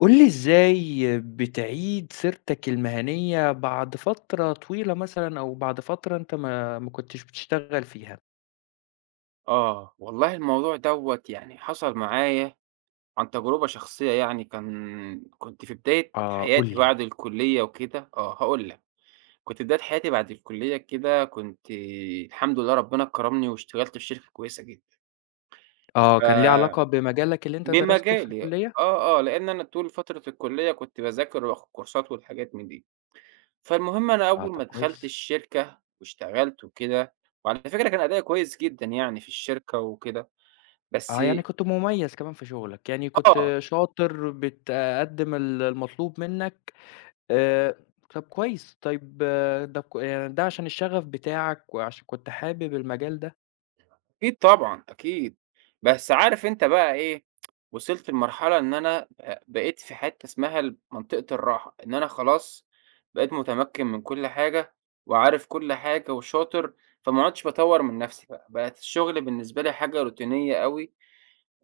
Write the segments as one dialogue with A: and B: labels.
A: قُل لي إزاي بتعيد سيرتك المهنية بعد فترة طويلة مثلًا أو بعد فترة أنت ما كنتش بتشتغل فيها؟
B: آه، والله الموضوع دوّة حصل معايا عن تجربة شخصية كان كنت في بداية
A: آه، قُل
B: حياتي
A: لي.
B: بعد الكُلّية وكده. هاقول لك، كنت في بداية حياتي بعد الكُلّية كده، كنت الحمد لله ربنا كرمني واشتغلت في شركة كويسة جدًا،
A: آه، كان ليه علاقة
B: ف
A: بمجالك اللي أنت درسته في
B: بمجالي.
A: الكلية؟
B: لإن أنا طول فترة الكُلّية كنت باذاكر وآخد كورسات والحاجات من دي، فالمهم أنا
A: آه،
B: أول
A: طب
B: ما دخلت
A: كويس.
B: الشركة واشتغلت وكده، وعلى فكرة كان أدائي كويس جدًا يعني في الشركة وكده، بس
A: آه، يعني كنت مميز كمان في شغلك، يعني
B: آه.
A: كنت شاطر بتقدّم المطلوب منّك. آآ، طب كويس، طيب آه، ده يعني ده عشان الشغف بتاعك وعشان كنت حابب المجال ده؟
B: أكيد طبعًا، أكيد. بس عارف أنت بقى إيه، وصلت لمرحلة إن أنا بقيت في حتّة اسمها ال منطقة الراحة، إن أنا خلاص بقيت متمكّن من كل حاجة وعارف كل حاجة وشاطر، فما عُدتش باطوّر من نَفْسي بقى، بقت الشغل بالنسبة لي حاجة روتينية أوي.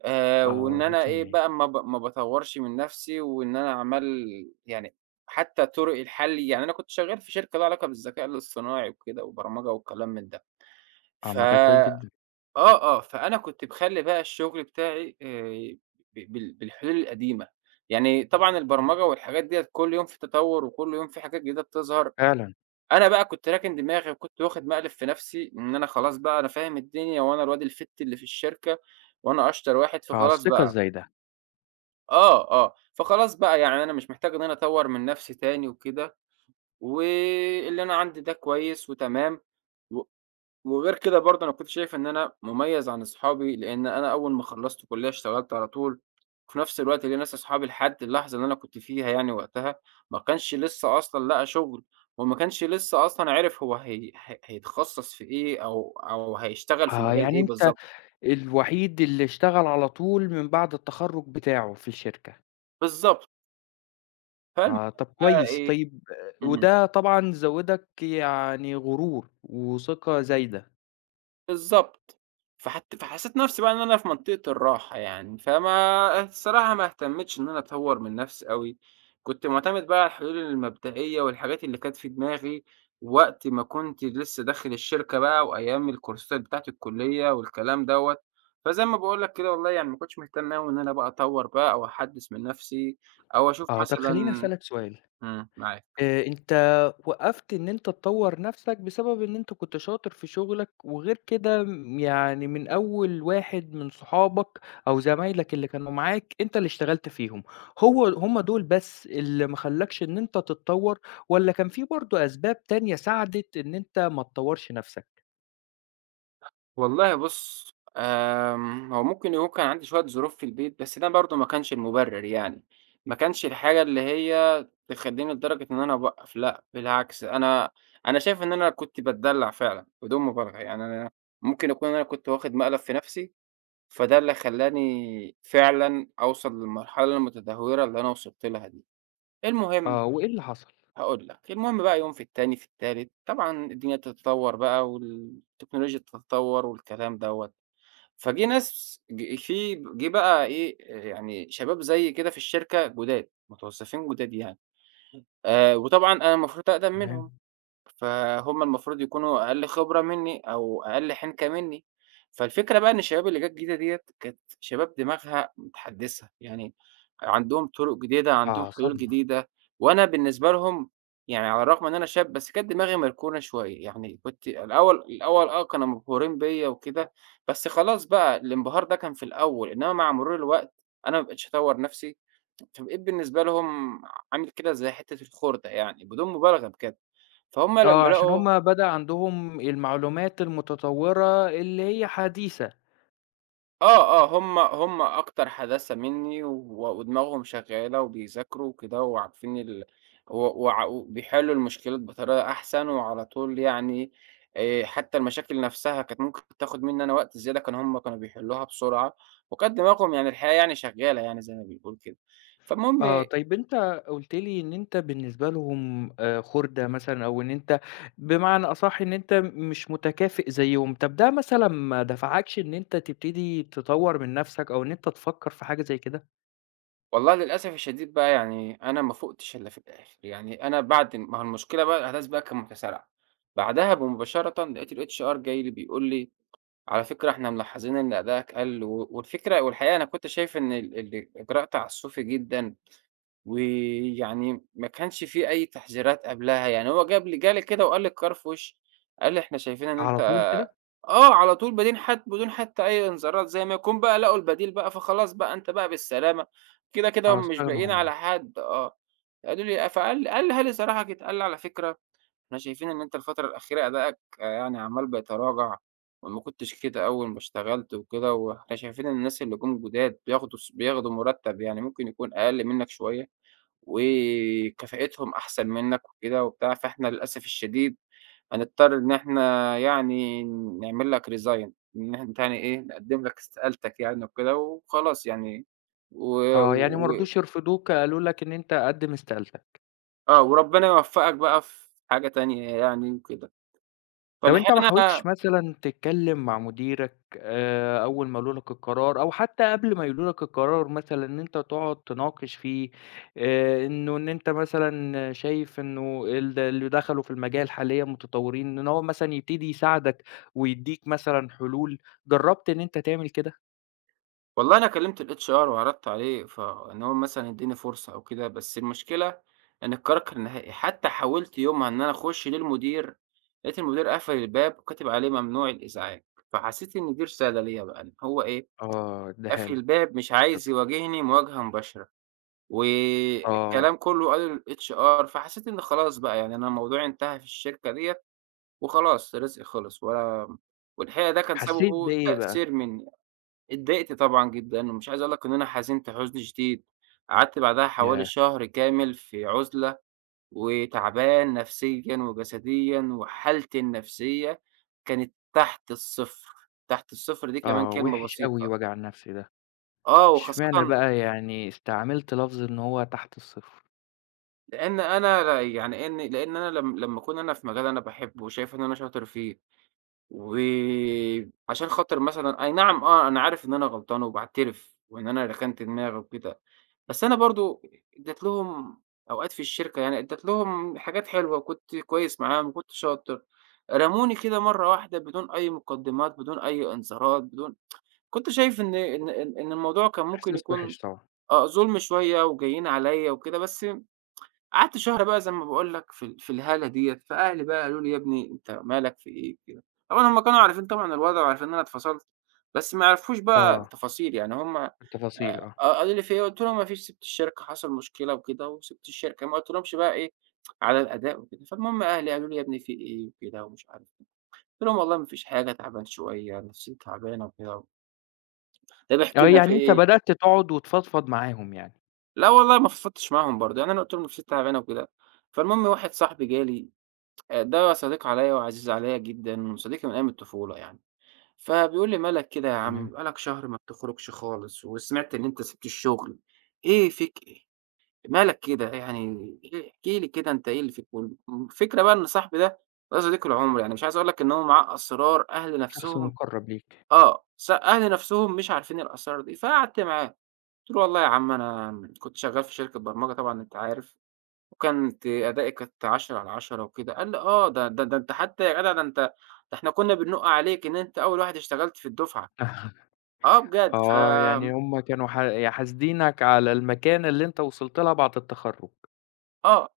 A: آه،
B: وإن أنا إيه،
A: روتينية.
B: بقى ما باطوّرش من نَفْسي وإن أنا عمّال يعني حتّى طُرق الحَل. يعني أنا كنت شغّال في شركة ليها علاقة بالذكاء الاصطناعي وكده وبرمجة وكلام من ده.
A: آه،
B: ف
A: مجال كويس جدًا.
B: آه، آه، فأنا كنت باخلّي بقى الشغل بتاعي ب بال بالحلول القديمة، يعني طبعًا البرمجة والحاجات ديّة كل يوم في تطوُّر وكل يوم في حاجات جديدة بتظهر،
A: فعلًا.
B: أنا بقى كنت راكن دماغي وكنت واخد مقلب في نَفْسي إن أنا خلاص بقى أنا فاهم الدنيا وأنا الواد الfit اللي في الشركة وأنا أشطر واحد،
A: آه،
B: فخلاص
A: الثقة
B: بقى
A: إزاي ده؟
B: آه، آه، فخلاص بقى يعني أنا مش محتاج إن أنا أطوّر من نَفْسي تاني وكده، واللي أنا عندي ده كويس وتمام. و وغير كده برضه أنا كنت شايف إن أنا مميز عن أصحابي، لإن أنا أول ما خلّصت كُلّية اشتغلت على طول، وفي نفس الوقت ليّا ناس أصحابي لحد اللحظة اللي أنا كنت فيها يعني وقتها، ما كانش لسه أصلًا لقى شغل، وما كانش لسه أصلًا عرف هو هي ه هيتخصص في إيه أو هيشتغل في
A: آه،
B: مجال
A: يعني
B: إيه
A: أنت
B: بالضبط.
A: الوحيد اللي اشتغل على طول من بعد التخرُّج بتاعه في الشركة.
B: بالضبط، فالمهم
A: آه، طب
B: بقى
A: كويس،
B: إيه.
A: طيب آه،
B: إمم.
A: وده طبعًا زوّدك يعني غرور وثقة زايدة.
B: بالضبط. فحسّيت نَفْسي بقى إن أنا في منطقة الراحة يعني، الصراحة ما اهتمّتش إن أنا أطوّر من نَفْسي أوي، كنت مُعتمد بقى على الحلول المبدئية والحاجات اللي كانت في دماغي وقت ما كنت لسّه داخل الشركة بقى وأيام الكورسات بتاعة الكُلّية والكلام دوّة، فزي ما باقول لك كده والله يعني ما كنتش مهتم أوي إن أنا بقى أطوّر بقى أو أحدّث من نَفْسي أو أشوف
A: آه، طب خلّيني
B: مثلًا.
A: أسألك سؤال.
B: إمم، معاك.
A: أنت وقّفت إن أنت تطوّر نَفْسك بسبب إن أنت كنت شاطر في شغلك، وغير كده يعني من أول واحد من صحابك أو زمايلك اللي كانوا معاك أنت اللي اشتغلت فيهم، هم دول بس اللي ما خلّاكش إن أنت تتطوّر، والّا كان في برضه أسباب تانية ساعدت إن أنت ما تطوّرش نَفْسك؟
B: والله بُص، هو ممكن يكون كان عندي شوية ظروف في البيت، بس ده برضه ما كانش المُبرر يعني، ما كانش الحاجة اللي هي تخلّيني لدرجة إن أنا أوقّف. لأ بالعكس، أنا شايف إن أنا كنت باتدلّع فعلًا بدون مبالغة، يعني أنا ممكن أكون أنا كنت واخد مقلب في نَفْسي، فده اللي خلّاني فعلًا أوصل للمرحلة المتدهورة اللي أنا وصلت لها دي. المهم،
A: آه، وإيه اللي حصل؟
B: هاقول لك، المهم بقى يوم في التاني، في التالت، طبعًا الدنيا تتطوّر بقى والتكنولوجيا تتطوّر والكلام دوّة. فجه ناس ج في جه بقى إيه، يعني شباب زيي كده في الشركة جُداد، متوظّفين جُداد يعني. وطبعًا أنا المفروض أقدم منهم.
A: تمام.
B: فهُم المفروض يكونوا أقل خبرة منّي أو أقل حِنكة منّي، فالفكرة بقى إن الشباب اللي جات جديدة ديّة كانت شباب دماغها متحدّثة، يعني عندهم طُرق جديدة، عندهم
A: آه،
B: حلول
A: صدمة.
B: جديدة، وأنا بالنسبة لهم، يعني على الرغم إن أنا شاب بس كانت دماغي مركونة شوية، يعني كنت الأول آه كانوا مبهورين بيّا وكده، بس خلاص بقى الانبهار ده كان في الأول، إنّما مع مرور الوقت أنا ما بقيتش أطوّر نَفْسي، فبقيت بالنسبة لهم عامل كده زي حتّة الخُردة يعني بدون مبالغة بجد. فهُم
A: آه،
B: لمّا
A: عشان
B: لقوا
A: هم بدأ عندهم المعلومات المتطوّرة اللي هي حديثة.
B: آه، آه، هُم أكتر حداثة منّي ودماغهم شغّالة وبيذاكروا وكده وعارفين ال و وع وبيحلّوا المشكلات بطريقة أحسن وعلى طول يعني. حتّى المشاكل نَفْسها كانت ممكن تاخُد منّي أنا وقت زيادة، كانوا بيحلّوها بسرعة وكانت دماغهم يعني الحقيقة يعني شغّالة يعني زي ما بنقول كده. فالمهم،
A: آه، طيب أنت قُلت لي إن أنت بالنسبة لهم خُردة مثلًا أو إن أنت بمعنى أصح إن أنت مش متكافئ زيّهم، طب ده مثلًا ما دفعكش إن أنت تبتدي تطوّر من نَفْسك أو إن أنت تفكّر في حاجة زي كده؟
B: والله للأسف الشديد بقى يعني أنا ما فُقتش إلا في الآخر، يعني أنا بعد ما هو المشكلة بقى الأحداث بقى كانت متسارعة، بعدها بمباشرة لقيت الHR جاي لي بيقول لي: "على فكرة إحنا ملاحظين إن أدائك قَل." والفكرة والحقيقة أنا كنت شايف إن الإجراء تعسُّفي جدًا، ويعني ما كانش في أي تحذيرات قبلها. يعني هو جاب لي جه لي كده وقال لي القرار في وشّي، قال لي: "إحنا شايفين إن
A: على
B: أنت".
A: طول كده؟
B: آه، على طول بدين حت بدون حتى أي إنذارات، زي ما يكون بقى لقوا البديل بقى، فخلاص بقى أنت بقى بالسلامة. كده، كده
A: آه،
B: هم مش
A: استغنوا
B: باقيين على
A: عنّك.
B: حد، آه. قالوا لي قالها لي صراحة كده، قال لي: "على فكرة إحنا شايفين إن أنت الفترة الأخيرة أدائك آه، يعني عمّال بيتراجع، وما كنتش كده أول ما اشتغلت وكده، وإحنا شايفين إن الناس اللي جُم جداد بياخدوا مرتب يعني ممكن يكون أقل منك شوية، وكفاءتهم أحسن منك وكده وبتاع، فإحنا للأسف الشديد هنضطر إن إحنا يعني نعمل لك resign، إن إحنا يعني إيه، نقدّم لك استقالتك يعني وكده وخلاص يعني". و
A: آه، يعني ما
B: و
A: رضوش يرفضوك قالوا لك إن أنت قد ما استقالتك.
B: آه، وربنا يوفّقك بقى في حاجة تانية يعني وكده.
A: طب أنت ما
B: فالحقيقة
A: حاولتش
B: أنا،
A: مثلًا تتكلم مع مديرك، أول ما قالوا لك القرار أو حتى قبل ما يقولوا لك القرار مثلًا إن أنت تقعد تناقش فيه. إنه إن أنت مثلًا شايف إنه اللي دخلوا في المجال حاليًا متطورين، إن هو مثلًا يبتدي يساعدك ويدّيك مثلًا حلول، جرّبت إن أنت تعمل كده؟
B: والله أنا كلّمت الHR وعرضت عليه إن هو مثلًا يدّيني فرصة أو كده، بس المشكلة إن القرار كان نهائي. حتى حاولت يومها إن أنا أخُش للمدير، لقيت المدير قافل الباب وكاتب عليه ممنوع الإزعاج، فحسّيت إن دي رسالة ليّا بقى إن هو إيه،
A: آه، ادّاها
B: قافل
A: لك.
B: الباب مش عايز
A: حاططها.
B: يواجهني مواجهة مباشرة،
A: آه،
B: والكلام كله قاله للHR. فحسيت إن خلاص بقى يعني أنا موضوعي انتهى في الشركة ديّة وخلاص رزقي خلص ولا والحقيقة ده كان
A: حسيت
B: سببه
A: بإيه بقى؟
B: تقصير منّي. اتضايقت طبعًا جدًا ومش عايز أقول لك إن أنا حزنت حزن شديد، قعدت بعدها حوالي
A: ياه!
B: شهر كامل في عُزلة وتعبان نفسيًا وجسديًا، وحالتي النفسية كانت تحت الصفر. تحت الصفر دي كمان
A: آه،
B: كلمة
A: وِحِش أوي
B: بسيطة.
A: وجع النفس ده.
B: آه وخاصةً
A: اشمعنى بقى يعني استعملت لفظ إن هو تحت الصفر؟
B: لإن أنا لا يعني إن لإن أنا لم لمّا أكون أنا في مجال أنا باحبه وشايف إن أنا شاطر فيه، وعشان خاطر مثلًا أي نعم آه، أنا عارف إن أنا غلطان وباعترف وإن أنا ركنت دماغي وكده، بس أنا برضه ادّيت لهم أوقات في الشركة، يعني ادّيت لهم حاجات حلوة، كنت كويس معاهم وكنت شاطر. رموني كده مرّة واحدة بدون أي مقدمات، بدون أي إنذارات، بدون. كنت شايف إن الموضوع كان ممكن
A: إحساس
B: يكون
A: وِحِش طبعًا.
B: آه، ظلم شوية وجايين عليّا وكده. بس قعدت شهر بقى زي ما باقول لك في ال في الهَلَة ديّة، فأهلي بقى قالوا لي: "يا ابني أنت مالك في إيه؟" كده. طبعًا هُم كانوا عارفين طبعًا الوضع وعارفين إن أنا اتفصلت، بس ما يعرفوش بقى
A: آه،
B: تفاصيل، يعني هُم
A: التفاصيل آه.
B: قالوا لي: "في إيه؟" قُلت لهم: "ما فيش، سِبت الشركة، حصل مشكلة وكده وسِبت الشركة." ما قُلتلهمش بقى إيه، على الأداء وكده. فالمهم أهلي قالوا لي: "يا ابني في إيه؟" وكده ومش عارف إيه. قُلت لهم: "والله ما فيش حاجة، تعبان شوية، نفسيتي تعبانة وكده." "طَب احكِ
A: آه،
B: لنا في
A: يعني أنت
B: إيه؟"
A: بدأت تقعد وتفضفض معاهم يعني.
B: "لا والله ما فضفضتش معاهم برضه." يعني أنا قُلت لهم نفسيتي تعبانة وكده. فالمهم واحد صاحبي جه لي، ده صديق عليّا وعزيز عليّا جدًا، وصديقي من أيام الطفولة يعني. فبيقول لي: "مالك كده يا عم،
A: تمام.
B: بقى لك شهر ما بتخرجش خالص، وسمعت إن أنت سِبت الشغل، إيه؟ مالك كده يعني، إيه احكِ لي كده أنت إيه اللي فيك؟" الفكرة بقى إن صاحبي ده، ده صديق العُمر، يعني مش عايز أقول لك إن هو معاه أسرار أهل
A: شخص
B: نَفْسهم
A: مُقرّب ليك.
B: آه، أهل نَفْسهم مش عارفين الأسرار دي. فقعدت معاه، قُلت له: "والله يا عم أنا كنت شغّال في شركة برمجة." طبعًا أنت عارف. وكانت أدائي كانت 10 على 10 وكده. قال لي: "آه، ده أنت حتى يا جدع، ده أنت، ده إحنا كنا بنُقّ عليك إن أنت أول واحد اشتغلت في الدفعة." آه بجد.
A: آه، يعني هُم كانوا ح ي حاسدينك على المكانة اللي أنت وصلت لها بعد التخرُّج.
B: آه.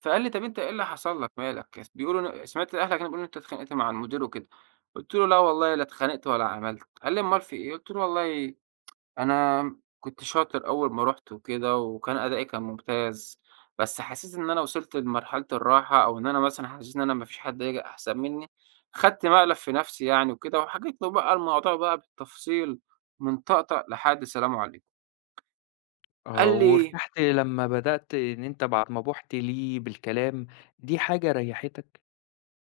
B: فقال لي: "طب أنت إيه اللي حصل لك مالك؟ س بيقولوا إن سمعت أهلك هنا بيقولوا إن أنت اتخانقت مع المدير وكده." قُلت له: "لا والله لا اتخانقت ولا عملت." قال لي: "أُمّال في إيه؟" قُلت له: "والله أنا كنت شاطر أول ما رُحت وكده، وكان أدائي كان ممتاز، بس حسيت إن أنا وصلت لمرحلة الراحة، أو إن أنا مثلًا حسيت إن أنا ما فيش حد هييجي أحسن مني، خدت مقلب في نفسي يعني وكده"، وحكيت له بقى الموضوع بقى بالتفصيل من طقطقة لحد سلام عليكم.
A: آه،
B: قال لي:
A: وارتحت لمّا بدأت إن أنت بعد ما بُحت ليه بالكلام، دي حاجة ريّحتك؟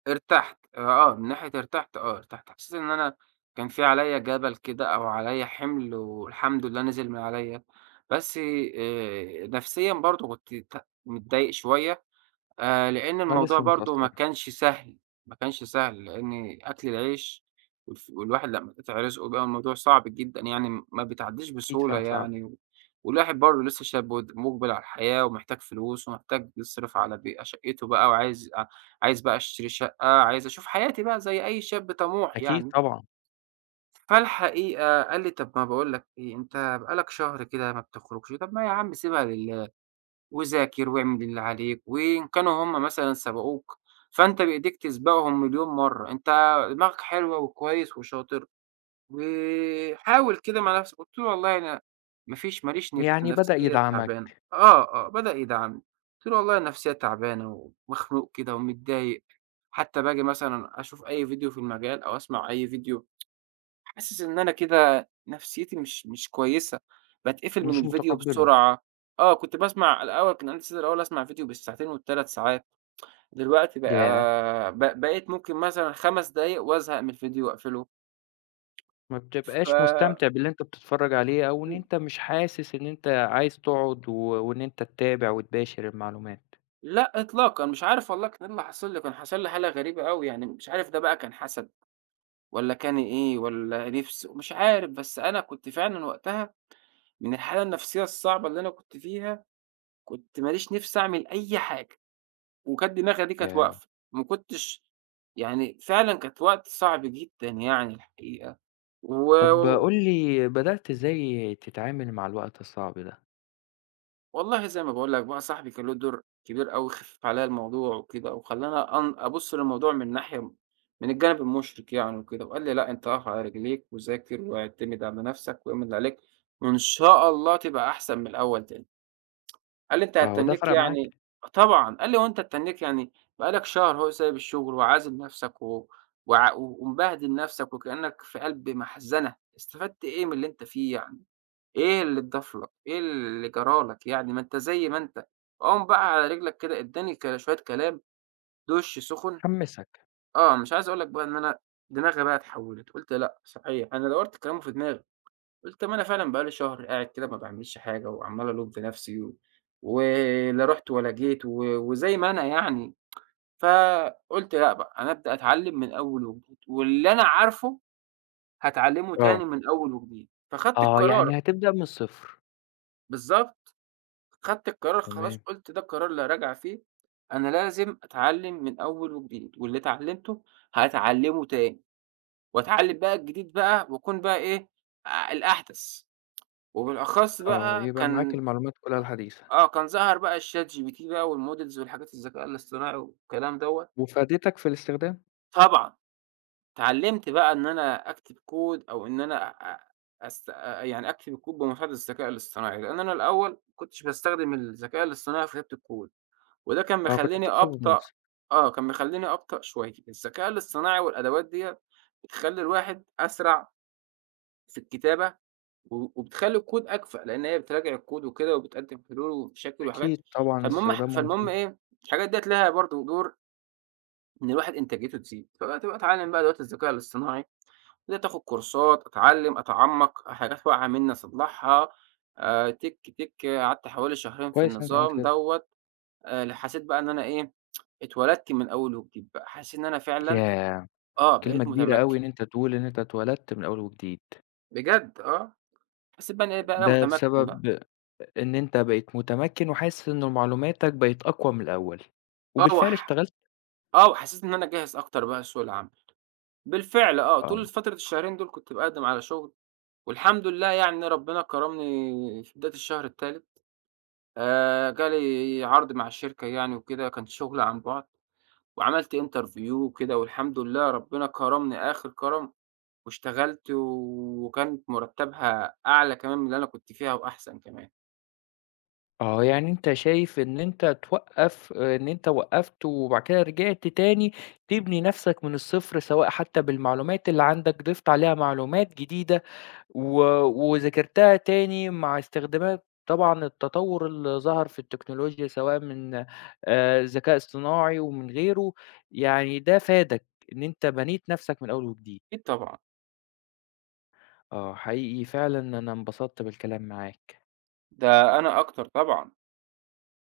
B: "ارتحت." آه، من ناحية ارتحت، آه ارتحت، حسيت إن أنا كان في عليَّ جبل كده أو عليَّ حِمل والحمد لله نزل من عليَّ، بس نفسيًا برضه كنت متضايق شوية. لإن
A: آه،
B: الموضوع
A: لسه
B: برضه ما
A: متأثّر.
B: كانش سهل، ما كانش سهل، لإن أكل العيش والواحد لمّا قِطع رزقه بقى الموضوع صعب جدًا يعني ما بتعدّيش
A: أكيد
B: بسهولة
A: فعلًا صعب.
B: يعني، والواحد برضه لسه شاب مُقبِل على الحياة ومحتاج فلوس ومحتاج يصرف على شقّته بقى، وعايز أ عايز بقى أشتري شقة، عايز أشوف حياتي بقى زي أي شاب طموح
A: أكيد
B: يعني.
A: طبعًا.
B: فالحقيقة قال لي: "طَب ما باقول لك إيه، أنت بقى لك شهر كده ما بتخرجش، طَب ما يا عم سيبها لله، وذاكر واعمل اللي عليك، وإن كانوا هم مثلًا سبقوك فأنت بإيديك تسبقهم مليون مرّة، أنت دماغك حلوة وكويس وشاطر، وحاول كده مع نفسك." قُلت له والله أنا ما ليش نِفْس،
A: يعني بدأ
B: النفسية تعبانة.
A: يدعمك.
B: آه، آه، بدأ يدعمني. قُلت له والله النفسية تعبانة ومخنوق كده ومتضايق، حتى باجي مثلًا أشوف أي فيديو في المجال أو أسمع أي فيديو حاسس إن أنا كده نفسيتي مش كويسة، باتقفل من
A: مش
B: الفيديو
A: متقبّله.
B: بسرعة. آه كنت باسمع كان عندي استعداد الأول أسمع فيديو بالساعتين وال3 ساعات، دلوقتي
A: ياه!
B: بقى بقيت ممكن مثلًا 5 دقايق وازهق من الفيديو وأقفله.
A: ما بتبقاش
B: ف
A: مستمتع باللي أنت بتتفرّج عليه، أو إن أنت مش حاسس إن أنت عايز تقعد وإن أنت تتابع وتباشر المعلومات.
B: لأ إطلاقًا، مش عارف والله كان إيه اللي حاصل لي، كان حاصل لي حالة غريبة أوي، يعني مش عارف ده بقى كان حسد والّا كان إيه والّا نِفس مش عارف. بس أنا كنت فعلًا وقتها من الحالة النفسية الصعبة اللي أنا كنت فيها، كنت ما ليش نِفس أعمل أي حاجة. وكانت دماغي دي كانت
A: ياه!
B: واقفة، ما كنتش يعني. فعلًا كانت وقت صعب جدًا يعني الحقيقة. و
A: طب قُل لي بدأت إزاي تتعامل مع الوقت الصعب ده؟
B: والله زي ما باقول لك بقى صاحبي كان له دور كبير أوي، خفِّف عليَّ الموضوع وكده، وخلّاني أن أبُص للموضوع من ناحية، من الجانب المُشرِق يعني وكده، وقال لي: "لأ، أنت أقف على رجليك وذاكر واعتمد على نفْسَك واعمل اللي عليك، وإن شاء الله تبقى أحسن من الأول تاني." قال لي: "أنت
A: أهو ده
B: هتتنّيك
A: فرق معاك.
B: يعني." آه طبعًا. قال لي: "هو أنت هتتنّيك يعني، بقى لك شهر أهو سايب الشغل وعازل نَفْسك و وع ومبهدل نَفْسك وكإنّك في قلب مَحزَنة، استفدت إيه من اللي أنت فيه يعني؟ إيه اللي اتضاف لك، إيه اللي جرى لك يعني؟ ما أنت زي ما أنت." قام بقى على رجلك كده، ادّاني شوية كلام، دُش سُخُن.
A: حمّسك.
B: آه، مش عايز أقول لك بقى إن أنا دماغي بقى اتحوّلت. قُلت لأ صحيح، أنا دوّرت كلامه في دماغي. قُلت ما أنا فعلًا بقى لي شهر قاعد كده ما باعملش حاجة وعمّال ألوم في نفسي ولا رُحت ولا جيت وزي ما أنا يعني. فقُلت لأ بقى أنا أبدأ أتعلّم من أول وجديد، واللي أنا عارفه هاتعلّمه
A: آه.
B: تاني من أول وجديد، فخدت
A: آه،
B: القرار.
A: يعني هتبدأ من الصفر.
B: بالضبط، خدت القرار خلاص
A: تمام.
B: قُلت ده القرار لا راجعة فيه. أنا لازم أتعلّم من أول وجديد، واللي اتعلّمته هاتعلّمه تاني، وأتعلّم بقى الجديد بقى وأكون بقى إيه، الأحدث، وبالأخص
A: آه،
B: بقى
A: يبقى معاك
B: كان
A: المعلومات كلها الحديثة.
B: آه، آه، كان ظَهَر بقى الChat GPT بقى والModels والحاجات الذكاء الاصطناعي والكلام دوّة.
A: وفادتك في الاستخدام؟
B: طبعًا اتعلّمت بقى إن أنا أكتب كود أو إن أنا أ أست أ يعني أكتب الكود بمساعدة الذكاء الاصطناعي، لإن أنا الأول ما كنتش باستخدم الذكاء الاصطناعي في كتابة الكود، وده كان
A: آه، كنت
B: مخلّيني
A: بتكتبه
B: أبطأ.
A: بنفسك.
B: آه، كان مخلّيني أبطأ شوية. الذكاء الاصطناعي والأدوات ديّة بتخلّي الواحد أسرع في الكتابة وبتخلّي الكود أكفأ، لإن هي بتراجع الكود وكده وبتقدّم حلول ومشاكل وحاجات.
A: أكيد طبعًا استخدامه
B: فالمهم
A: مفيد.
B: إيه، الحاجات ديّة لها برضه دور إن الواحد إنتاجيته تزيد. فبقيت بقى أتعلّم بقى دلوقتي الذكاء الاصطناعي، بدأت آخُد كورسات، أتعلّم، أتعمّق، حاجات واقعة منّي أصلّحها، تِك، تِك، آه، قعدت حوالي شهرين في
A: كويس إن أنت عملت
B: النظام
A: كده.
B: دوّة. ل حسيت بقى إن أنا إيه، اتولدت من أول وجديد بقى، حسيت إن أنا فعلًا
A: ياه!
B: آه،
A: كلمة
B: بقيت
A: كبيرة
B: متمكّن.
A: أوي إن أنت تقول إن أنت اتولدت من أول وجديد.
B: بجد آه، حسيت بقى إن إيه بقى
A: ده
B: متمكّن بقى.
A: بسبب إن أنت بقيت متمكن وحاسس إن معلوماتك بقت أقوى من الأول،
B: آه
A: وبالفعل
B: وح
A: اشتغلت.
B: آه، وحسّيت إن أنا جاهز أكتر بقى لسوق العمل. بالفعل آه،
A: آه.
B: طول فترة الشهرين دول كنت باقدّم على شغل، والحمد لله يعني ربنا كرمني في بداية الشهر التالت. جالي عرض مع الشركة يعني وكده، كان شغل عن بُعد، وعملت interview وكده، والحمد لله ربنا كرمني آخر كرم، واشتغلت وكانت مرتبها أعلى كمان من اللي أنا كنت فيها وأحسن كمان.
A: آه، يعني أنت شايف إن أنت وقّفت وبعد كده رجعت تاني تبني نفْسك من الصفر، سواء حتى بالمعلومات اللي عندك ضِفت عليها معلومات جديدة. و وذاكرتها تاني مع استخدامات طبعًا التطوّر اللي ظَهَر في التكنولوجيا سواء من ذكاء اصطناعي ومن غيره، يعني ده فادك إن أنت بنيت نَفْسك من أول وجديد.
B: أكيد طبعًا،
A: آه، حقيقي فعلًا أنا انبسطت بالكلام معاك.
B: ده أنا أكتر طبعًا.